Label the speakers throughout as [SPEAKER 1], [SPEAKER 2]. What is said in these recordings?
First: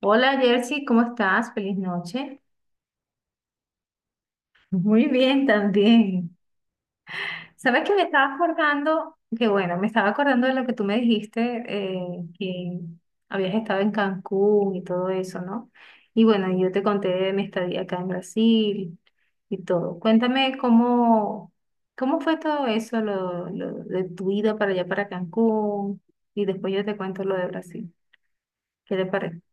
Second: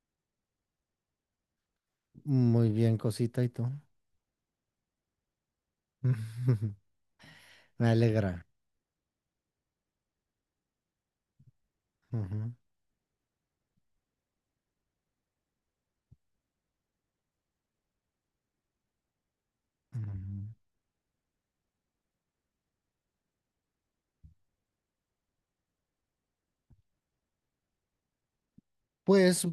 [SPEAKER 1] Hola Jersey, ¿cómo estás? Feliz noche.
[SPEAKER 2] Muy bien, cosita, ¿y tú?
[SPEAKER 1] Muy bien también. Sabes
[SPEAKER 2] Me
[SPEAKER 1] que me estaba
[SPEAKER 2] alegra.
[SPEAKER 1] acordando, que bueno, me estaba acordando de lo que tú me dijiste,
[SPEAKER 2] Ujú,
[SPEAKER 1] que habías estado en Cancún y todo eso, ¿no? Y bueno, yo te conté de mi estadía acá en Brasil y todo.
[SPEAKER 2] ujú.
[SPEAKER 1] Cuéntame cómo, cómo fue todo eso, lo de tu ida para allá, para Cancún, y después yo te cuento lo de Brasil. ¿Qué te parece?
[SPEAKER 2] Pues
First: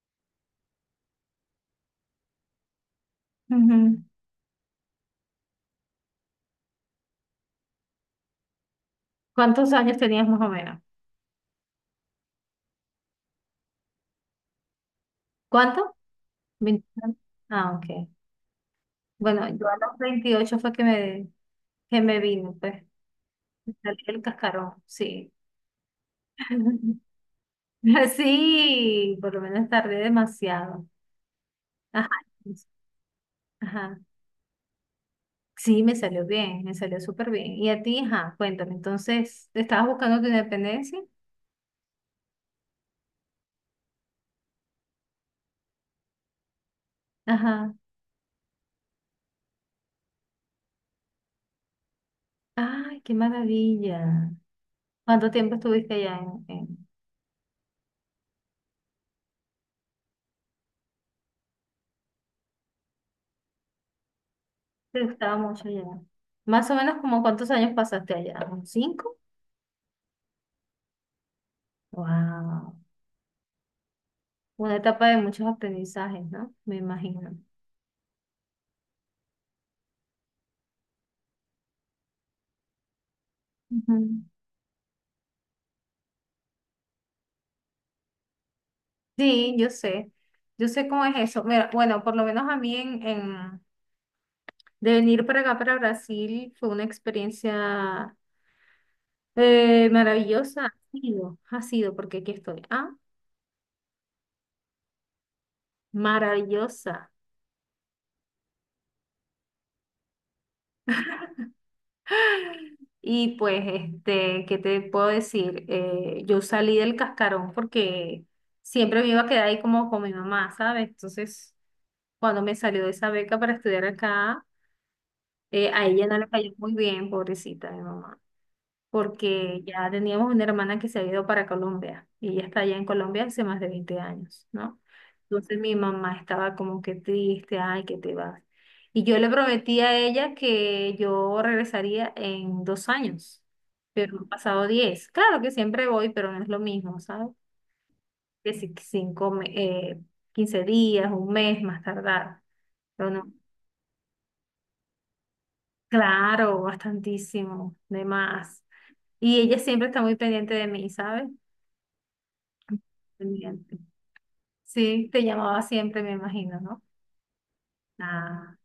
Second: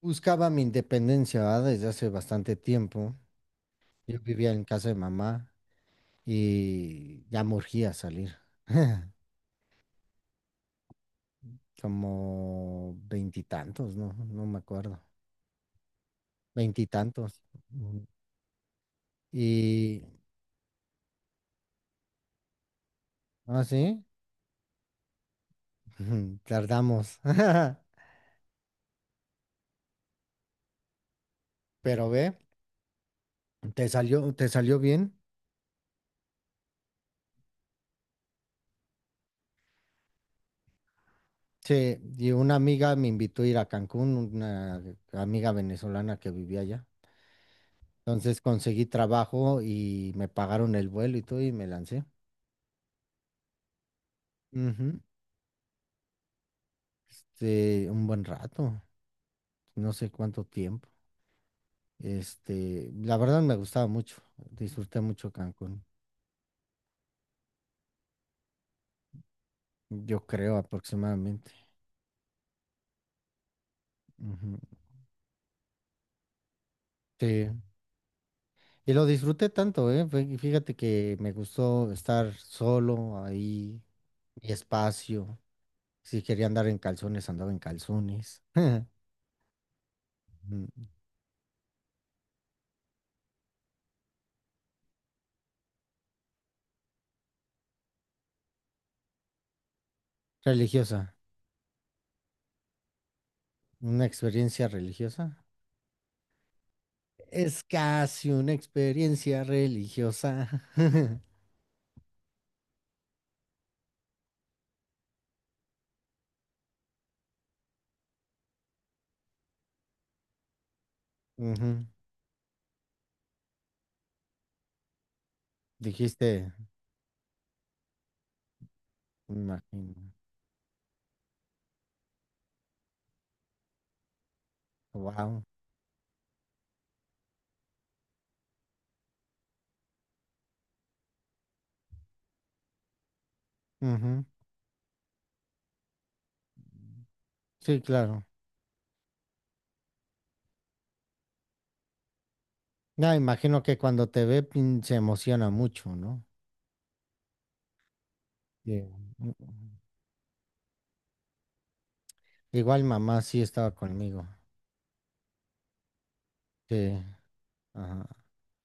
[SPEAKER 2] buscaba mi independencia, ¿verdad? Desde hace bastante tiempo.
[SPEAKER 1] Ujú.
[SPEAKER 2] Yo vivía en casa de mamá y ya me urgía salir.
[SPEAKER 1] ¿Cuántos años tenías más o menos?
[SPEAKER 2] Como veintitantos, ¿no? No me acuerdo.
[SPEAKER 1] ¿Cuánto? 20.
[SPEAKER 2] Veintitantos.
[SPEAKER 1] Ah,
[SPEAKER 2] Ujú.
[SPEAKER 1] ok. Bueno, yo a los
[SPEAKER 2] Y,
[SPEAKER 1] 28 fue que que me vino, pues.
[SPEAKER 2] ¿ah,
[SPEAKER 1] Me salí
[SPEAKER 2] sí?
[SPEAKER 1] el cascarón, sí.
[SPEAKER 2] Tardamos.
[SPEAKER 1] Sí, por lo menos tardé demasiado. Ajá,
[SPEAKER 2] Pero ve,
[SPEAKER 1] pues, ajá.
[SPEAKER 2] te salió bien.
[SPEAKER 1] Sí, me salió bien, me salió súper bien. Y a ti, ajá, cuéntame, entonces, ¿estabas buscando tu independencia?
[SPEAKER 2] Sí, y una amiga me invitó a ir a Cancún, una amiga venezolana que vivía allá.
[SPEAKER 1] Ajá.
[SPEAKER 2] Entonces conseguí trabajo y me pagaron el vuelo y todo y me lancé.
[SPEAKER 1] Ay, qué maravilla.
[SPEAKER 2] Ujú.
[SPEAKER 1] ¿Cuánto tiempo estuviste allá
[SPEAKER 2] Un buen rato, no sé cuánto tiempo. La verdad me gustaba mucho, disfruté
[SPEAKER 1] Te
[SPEAKER 2] mucho
[SPEAKER 1] gustaba mucho
[SPEAKER 2] Cancún,
[SPEAKER 1] allá. Más o menos como cuántos años pasaste allá, ¿un cinco?
[SPEAKER 2] yo creo aproximadamente.
[SPEAKER 1] Wow.
[SPEAKER 2] Ujú.
[SPEAKER 1] Una etapa de muchos aprendizajes, ¿no? Me imagino.
[SPEAKER 2] Sí, y lo disfruté tanto, ¿eh? Fíjate que me gustó estar solo ahí,
[SPEAKER 1] Ujú.
[SPEAKER 2] mi espacio. Si quería andar en calzones, andaba en calzones.
[SPEAKER 1] Sí, yo sé. Yo
[SPEAKER 2] Mm.
[SPEAKER 1] sé cómo es eso. Mira, bueno, por lo menos a mí de venir para acá, para Brasil, fue una experiencia maravillosa.
[SPEAKER 2] Religiosa,
[SPEAKER 1] Ha sido, porque aquí estoy. Ah,
[SPEAKER 2] una experiencia religiosa.
[SPEAKER 1] maravillosa.
[SPEAKER 2] Es casi una experiencia religiosa.
[SPEAKER 1] Y pues, este, ¿qué te puedo decir? Yo salí del cascarón porque siempre me iba a quedar ahí como con mi mamá, ¿sabes? Entonces,
[SPEAKER 2] Ujú.
[SPEAKER 1] cuando me salió de esa beca para estudiar acá, a ella no le
[SPEAKER 2] Dijiste,
[SPEAKER 1] cayó muy bien, pobrecita mi mamá,
[SPEAKER 2] me
[SPEAKER 1] porque ya
[SPEAKER 2] imagino.
[SPEAKER 1] teníamos una hermana que se había ido para Colombia y ella está allá en Colombia hace más de 20 años, ¿no?
[SPEAKER 2] Wow.
[SPEAKER 1] Entonces mi mamá estaba como que triste, ay, que te vas. Y yo le prometí a ella que yo regresaría en 2 años, pero han pasado 10. Claro que siempre voy, pero no es lo mismo, ¿sabes?
[SPEAKER 2] Sí, claro.
[SPEAKER 1] Que si cinco, 15 días, un mes más tardar, pero
[SPEAKER 2] Ya
[SPEAKER 1] no.
[SPEAKER 2] imagino que cuando te ve pin, se emociona mucho, ¿no?
[SPEAKER 1] Claro, bastantísimo, de más.
[SPEAKER 2] Sí.
[SPEAKER 1] Y ella
[SPEAKER 2] Mm.
[SPEAKER 1] siempre está muy pendiente de mí, ¿sabes?
[SPEAKER 2] Igual mamá sí estaba
[SPEAKER 1] Pendiente.
[SPEAKER 2] conmigo.
[SPEAKER 1] Sí, te llamaba siempre, me imagino, ¿no?
[SPEAKER 2] Sí. Ajá.
[SPEAKER 1] Ah,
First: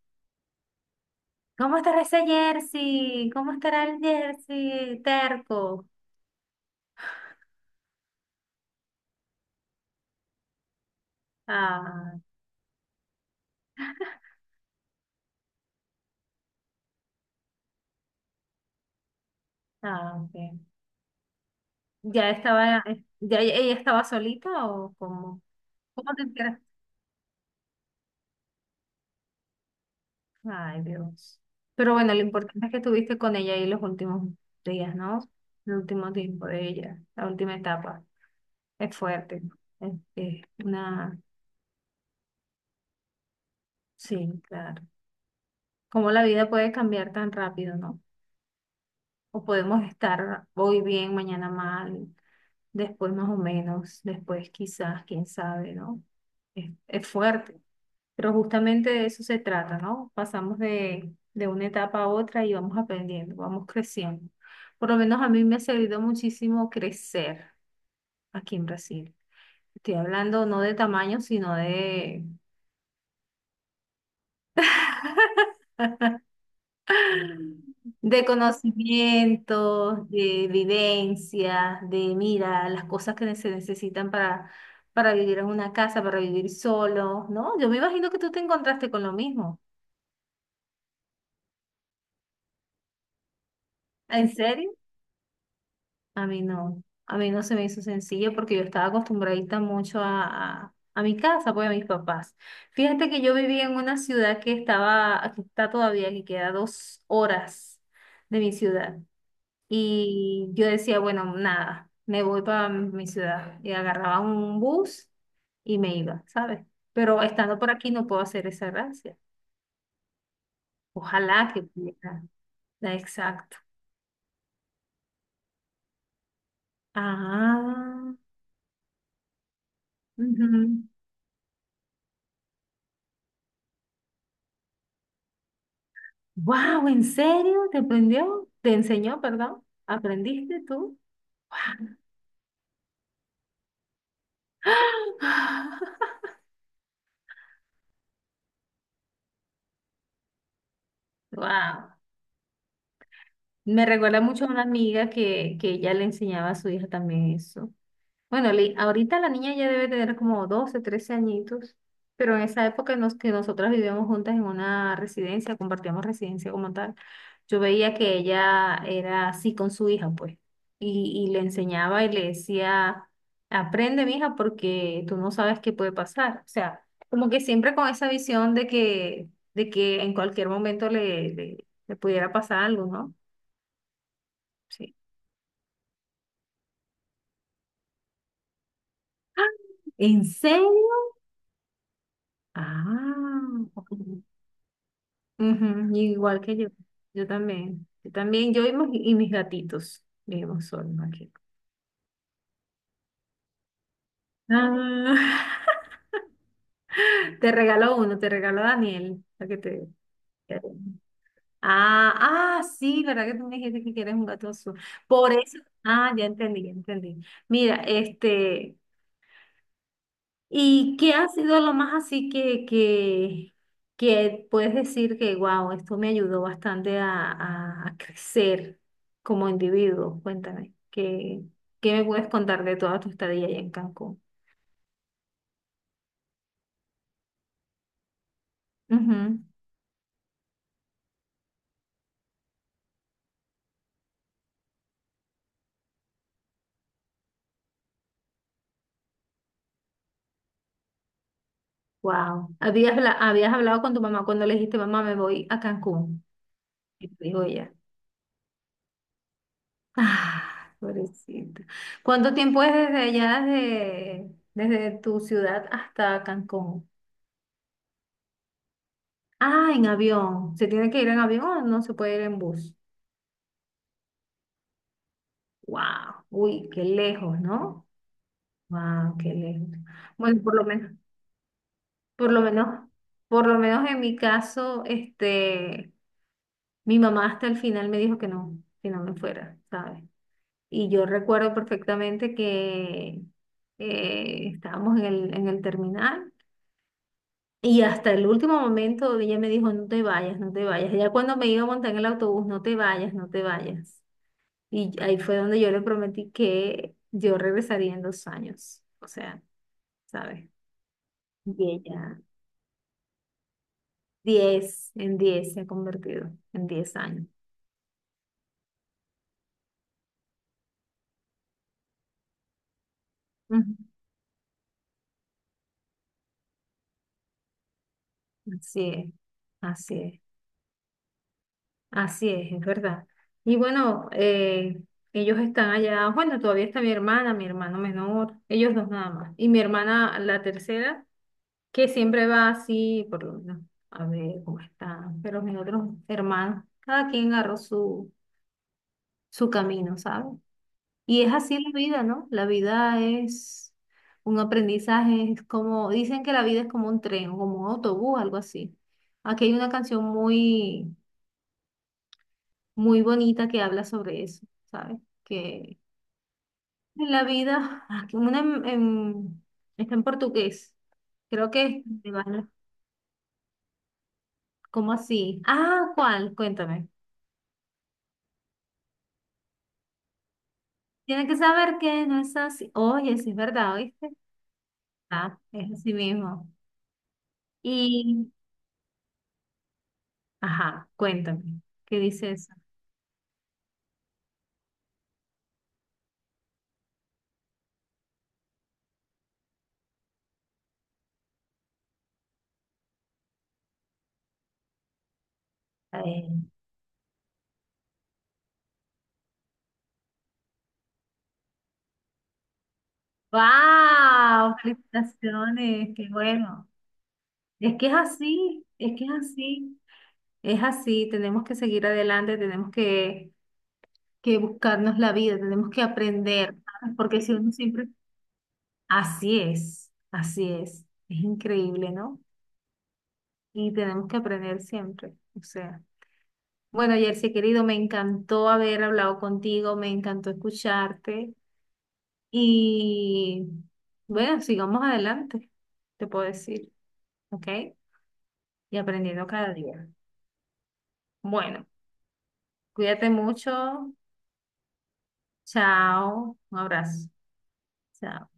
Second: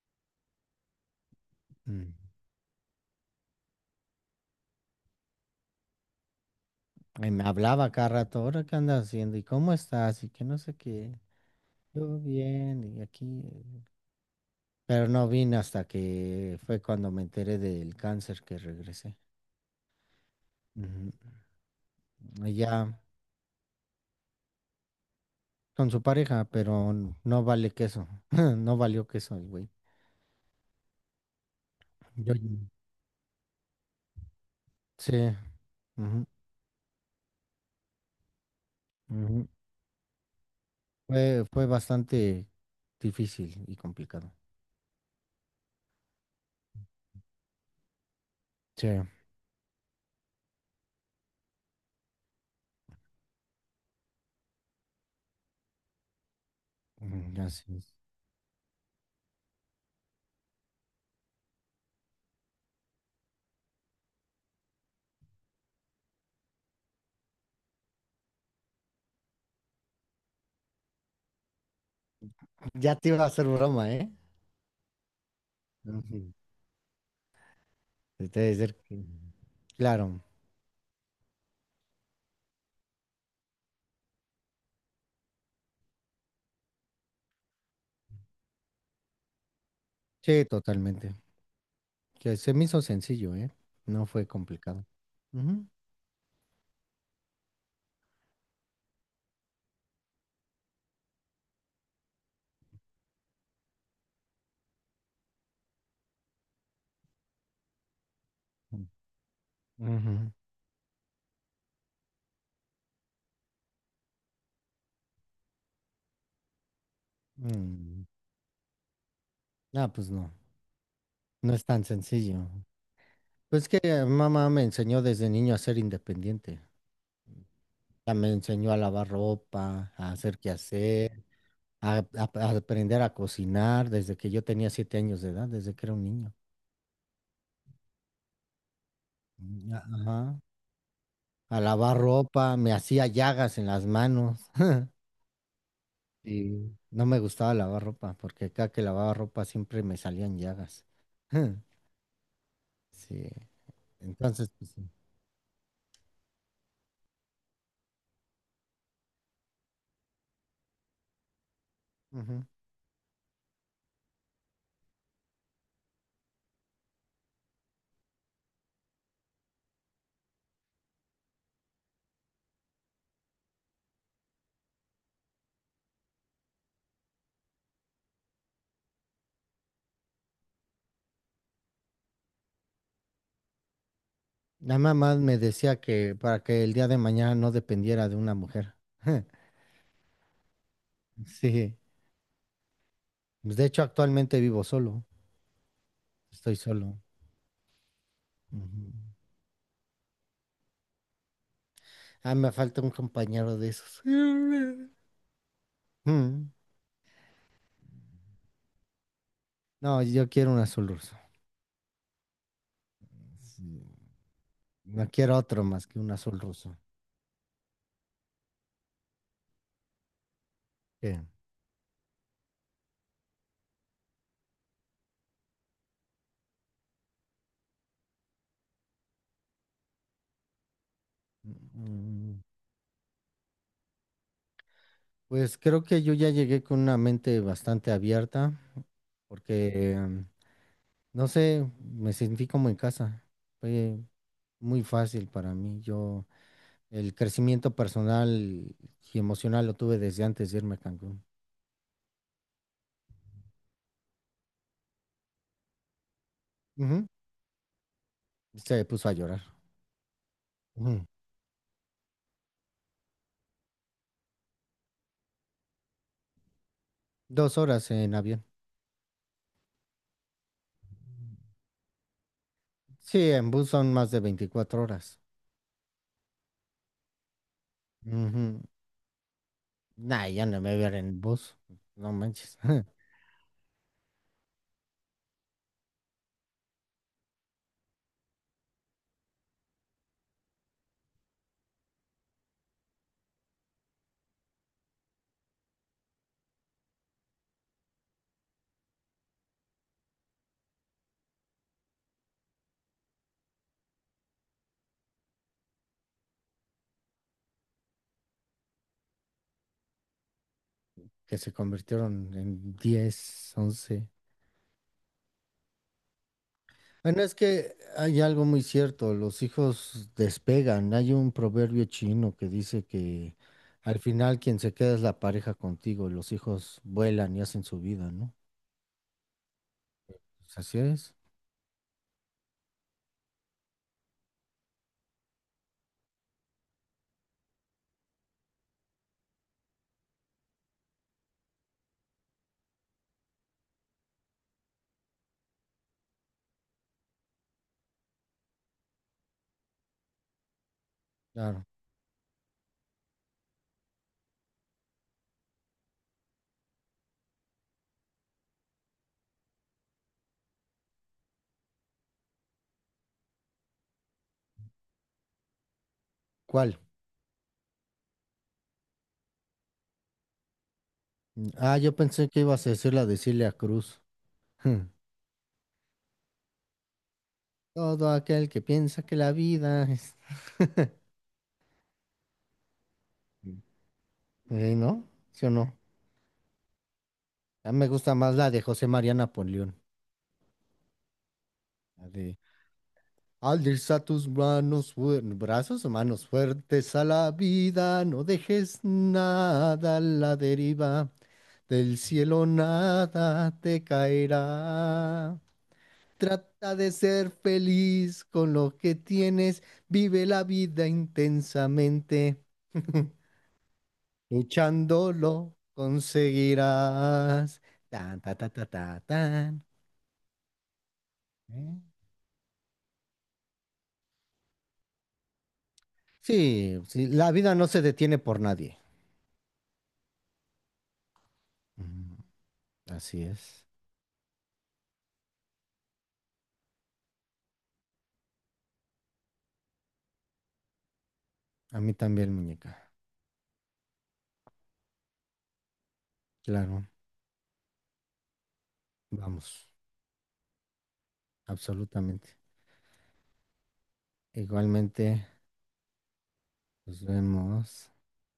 [SPEAKER 1] ¿cómo estará
[SPEAKER 2] Mm.
[SPEAKER 1] ese jersey? ¿Cómo estará el jersey? Terco.
[SPEAKER 2] Y me hablaba cada rato, ¿ahora qué andas haciendo? ¿Y cómo estás? Y que no sé qué.
[SPEAKER 1] Ah,
[SPEAKER 2] Todo bien, y aquí, pero no vine hasta que fue cuando me enteré del cáncer que regresé.
[SPEAKER 1] ah, ok.
[SPEAKER 2] Ujú.
[SPEAKER 1] ¿Ya
[SPEAKER 2] Y
[SPEAKER 1] estaba,
[SPEAKER 2] ya
[SPEAKER 1] ya ella estaba solita o cómo?
[SPEAKER 2] con su
[SPEAKER 1] ¿Cómo te
[SPEAKER 2] pareja,
[SPEAKER 1] enteras?
[SPEAKER 2] pero no vale queso, no valió queso el güey.
[SPEAKER 1] Ay, Dios. Pero bueno, lo
[SPEAKER 2] Yo,
[SPEAKER 1] importante es que estuviste con ella ahí los últimos días,
[SPEAKER 2] sí,
[SPEAKER 1] ¿no? El último
[SPEAKER 2] ujú,
[SPEAKER 1] tiempo de ella, la última etapa. Es fuerte,
[SPEAKER 2] ujú.
[SPEAKER 1] ¿no? Es una,
[SPEAKER 2] Fue bastante difícil y complicado.
[SPEAKER 1] sí, claro. Cómo la vida puede cambiar tan rápido, ¿no?
[SPEAKER 2] Sí,
[SPEAKER 1] O podemos estar hoy bien, mañana mal, después más o menos, después quizás, quién sabe, ¿no? Es
[SPEAKER 2] ujú,
[SPEAKER 1] fuerte,
[SPEAKER 2] así es.
[SPEAKER 1] pero justamente de eso se trata, ¿no? Pasamos de una etapa a otra y vamos aprendiendo, vamos creciendo. Por lo menos a mí me ha servido muchísimo crecer aquí en Brasil. Estoy hablando no de tamaño, sino de
[SPEAKER 2] Ya te iba a hacer broma, ¿eh? Ujú.
[SPEAKER 1] De
[SPEAKER 2] Te iba a decir. Claro,
[SPEAKER 1] conocimientos, de vivencias, de mira, las cosas que se necesitan para vivir en una casa, para vivir solo, ¿no? Yo me imagino que tú te encontraste con lo mismo.
[SPEAKER 2] sí, totalmente. Que se me hizo sencillo, ¿eh? No fue
[SPEAKER 1] ¿En serio?
[SPEAKER 2] complicado. Ujú.
[SPEAKER 1] A mí no se me hizo sencillo porque yo estaba acostumbradita mucho a mi casa, pues a mis papás. Fíjate que yo vivía en una ciudad que estaba, que está todavía, que queda 2 horas de mi ciudad.
[SPEAKER 2] Ujú.
[SPEAKER 1] Y yo decía, bueno, nada, me voy para mi ciudad. Y agarraba un bus y me iba, ¿sabes? Pero estando por aquí
[SPEAKER 2] Mm.
[SPEAKER 1] no puedo hacer esa gracia.
[SPEAKER 2] Ah, pues no,
[SPEAKER 1] Ojalá
[SPEAKER 2] no
[SPEAKER 1] que
[SPEAKER 2] es tan
[SPEAKER 1] pudiera.
[SPEAKER 2] sencillo.
[SPEAKER 1] Exacto.
[SPEAKER 2] Pues que mamá me enseñó desde niño a ser independiente. Ya
[SPEAKER 1] Ah,
[SPEAKER 2] me enseñó a lavar ropa, a hacer quehacer, a, a aprender a cocinar desde que yo tenía 7 años de edad, desde que era un niño.
[SPEAKER 1] wow, ¿en serio? ¿Te aprendió? ¿Te enseñó, perdón?
[SPEAKER 2] Mm, ajá.
[SPEAKER 1] ¿Aprendiste tú?
[SPEAKER 2] A lavar ropa, me hacía llagas en las manos. Y no me gustaba lavar ropa, porque cada que lavaba ropa siempre me salían llagas.
[SPEAKER 1] Wow.
[SPEAKER 2] Sí.
[SPEAKER 1] Me recuerda mucho a
[SPEAKER 2] Entonces,
[SPEAKER 1] una
[SPEAKER 2] pues sí.
[SPEAKER 1] amiga que ella le enseñaba a su hija también eso. Bueno, ahorita la niña ya debe tener como 12 13 añitos, pero en
[SPEAKER 2] Ujú.
[SPEAKER 1] esa época en los que nosotras vivíamos juntas en una residencia, compartíamos residencia como tal, yo veía que ella era así con su hija, pues, y le enseñaba y le decía, aprende, mija, porque tú no sabes qué puede pasar. O sea, como que siempre con esa visión de que en cualquier momento le pudiera pasar algo, ¿no?
[SPEAKER 2] La
[SPEAKER 1] Sí.
[SPEAKER 2] mamá me decía que para que el día de mañana no dependiera de una mujer.
[SPEAKER 1] ¡Ah! ¿En serio?
[SPEAKER 2] Sí. Pues, de
[SPEAKER 1] Ah.
[SPEAKER 2] hecho, actualmente vivo solo.
[SPEAKER 1] Ujú, igual
[SPEAKER 2] Estoy
[SPEAKER 1] que yo.
[SPEAKER 2] solo.
[SPEAKER 1] Yo también. Yo también, yo y, mis
[SPEAKER 2] Ujú.
[SPEAKER 1] y mis gatitos. Vivimos solos aquí.
[SPEAKER 2] Ah, me falta un compañero de esos.
[SPEAKER 1] Ah,
[SPEAKER 2] Mm.
[SPEAKER 1] te regaló uno, te regaló Daniel, para que te...
[SPEAKER 2] No, yo quiero un azul ruso.
[SPEAKER 1] Ah, ah, sí, ¿verdad que tú me dijiste
[SPEAKER 2] Sí.
[SPEAKER 1] que quieres un gato azul?
[SPEAKER 2] No
[SPEAKER 1] Por
[SPEAKER 2] quiero
[SPEAKER 1] eso,
[SPEAKER 2] otro más que un
[SPEAKER 1] ah, ya
[SPEAKER 2] azul
[SPEAKER 1] entendí, ya
[SPEAKER 2] ruso.
[SPEAKER 1] entendí. Mira, este, ¿y qué
[SPEAKER 2] ¿Qué?
[SPEAKER 1] ha sido lo más así que puedes decir que, wow, esto me ayudó bastante a crecer como individuo? Cuéntame, ¿qué me puedes
[SPEAKER 2] Mm.
[SPEAKER 1] contar de toda tu estadía allá en Cancún?
[SPEAKER 2] Pues creo que yo ya llegué con una mente bastante abierta porque, no sé, me sentí como en casa. Fue muy fácil para mí. Yo el crecimiento personal y emocional lo tuve desde antes de irme a Cancún.
[SPEAKER 1] Wow. ¿Habías hablado con tu mamá cuando le dijiste, mamá, me voy a Cancún? Y
[SPEAKER 2] Ujú.
[SPEAKER 1] te dijo ella,
[SPEAKER 2] Se puso a llorar.
[SPEAKER 1] ah,
[SPEAKER 2] Ujú.
[SPEAKER 1] pobrecita. ¿Cuánto tiempo es desde allá, desde tu ciudad hasta Cancún?
[SPEAKER 2] 2 horas en avión.
[SPEAKER 1] Ah, en avión. ¿Se tiene que ir en avión o no se puede ir en bus?
[SPEAKER 2] Sí, en bus son más de 24 horas.
[SPEAKER 1] Wow, uy, qué lejos, ¿no?
[SPEAKER 2] Ujú.
[SPEAKER 1] Wow, qué lejos.
[SPEAKER 2] Nah,
[SPEAKER 1] Bueno,
[SPEAKER 2] ya
[SPEAKER 1] por
[SPEAKER 2] no
[SPEAKER 1] lo
[SPEAKER 2] me voy a
[SPEAKER 1] menos,
[SPEAKER 2] ir en bus. No
[SPEAKER 1] por lo
[SPEAKER 2] manches.
[SPEAKER 1] menos, por lo menos en mi caso, este, mi mamá hasta el final me dijo que no me fuera, ¿sabes? Y yo recuerdo perfectamente que estábamos en el terminal y hasta el último momento ella me dijo, no te vayas, no te vayas. Ya cuando me iba a montar en el autobús, no te vayas, no te vayas. Y ahí fue donde yo le prometí que yo regresaría en dos años. O sea, ¿sabes?
[SPEAKER 2] Que se
[SPEAKER 1] Y ella,
[SPEAKER 2] convirtieron en 10 11.
[SPEAKER 1] 10, en 10 se ha convertido, en diez
[SPEAKER 2] Bueno,
[SPEAKER 1] años.
[SPEAKER 2] es que hay algo muy cierto, los hijos despegan. Hay un proverbio chino que dice que
[SPEAKER 1] Ujú.
[SPEAKER 2] al final quien se queda es la pareja contigo y los hijos vuelan y hacen su vida, ¿no?
[SPEAKER 1] Así es, así es,
[SPEAKER 2] Pues así es.
[SPEAKER 1] así es verdad. Y bueno, ellos están allá, bueno, todavía está mi hermana, mi hermano menor, ellos dos nada más. Y mi hermana, la tercera, que siempre va así, por lo menos, a ver cómo están. Pero mis otros hermanos, cada quien agarró su camino, ¿sabes? Y es así
[SPEAKER 2] Claro.
[SPEAKER 1] la vida, ¿no? La vida es un aprendizaje, es como, dicen que la vida es como un tren o como un autobús, algo así. Aquí hay una canción muy, muy bonita que habla sobre eso, ¿sabes? Que
[SPEAKER 2] ¿Cuál?
[SPEAKER 1] en la vida, ah, que está en portugués, creo que
[SPEAKER 2] Ah,
[SPEAKER 1] es,
[SPEAKER 2] yo pensé que ibas a decir la de Celia Cruz.
[SPEAKER 1] ¿cómo así? Ah, ¿cuál? Cuéntame.
[SPEAKER 2] Todo aquel que piensa que la vida es...
[SPEAKER 1] Tiene que saber que no es así. Oye, sí es verdad, ¿oíste?
[SPEAKER 2] ¿No?
[SPEAKER 1] Ah,
[SPEAKER 2] ¿Sí o
[SPEAKER 1] es
[SPEAKER 2] no?
[SPEAKER 1] así mismo.
[SPEAKER 2] A mí me gusta
[SPEAKER 1] Y,
[SPEAKER 2] más la de José María Napoleón.
[SPEAKER 1] ajá, cuéntame, ¿qué
[SPEAKER 2] La de
[SPEAKER 1] dices?
[SPEAKER 2] Al Alza tus manos, brazos, manos fuertes a la vida, no dejes nada a la deriva, del cielo nada te caerá.
[SPEAKER 1] ¡Wow!
[SPEAKER 2] Trata de ser feliz con lo que tienes, vive la vida intensamente, luchándolo
[SPEAKER 1] Felicitaciones, qué bueno.
[SPEAKER 2] conseguirás.
[SPEAKER 1] Es que es
[SPEAKER 2] Tan, ta, ta,
[SPEAKER 1] así,
[SPEAKER 2] ta,
[SPEAKER 1] es
[SPEAKER 2] ta,
[SPEAKER 1] que es
[SPEAKER 2] tan.
[SPEAKER 1] así, es así. Tenemos que
[SPEAKER 2] ¿Eh?
[SPEAKER 1] seguir adelante, tenemos que buscarnos la vida, tenemos que aprender,
[SPEAKER 2] Sí,
[SPEAKER 1] ¿sabes?
[SPEAKER 2] sí,
[SPEAKER 1] Porque
[SPEAKER 2] la
[SPEAKER 1] si uno
[SPEAKER 2] vida no se
[SPEAKER 1] siempre...
[SPEAKER 2] detiene por nadie.
[SPEAKER 1] Así es, así es. Es increíble,
[SPEAKER 2] Ujú.
[SPEAKER 1] ¿no?
[SPEAKER 2] Así es.
[SPEAKER 1] Y tenemos que aprender siempre. O sea, bueno, Jersey, querido, me encantó haber hablado contigo, me encantó escucharte
[SPEAKER 2] A mí también, muñeca.
[SPEAKER 1] y bueno, sigamos adelante, te puedo decir,
[SPEAKER 2] Claro,
[SPEAKER 1] ¿ok? Y aprendiendo cada
[SPEAKER 2] vamos,
[SPEAKER 1] día. Bueno,
[SPEAKER 2] absolutamente.
[SPEAKER 1] cuídate mucho.
[SPEAKER 2] Igualmente,
[SPEAKER 1] Chao. Un
[SPEAKER 2] nos
[SPEAKER 1] abrazo.
[SPEAKER 2] vemos.
[SPEAKER 1] Chao.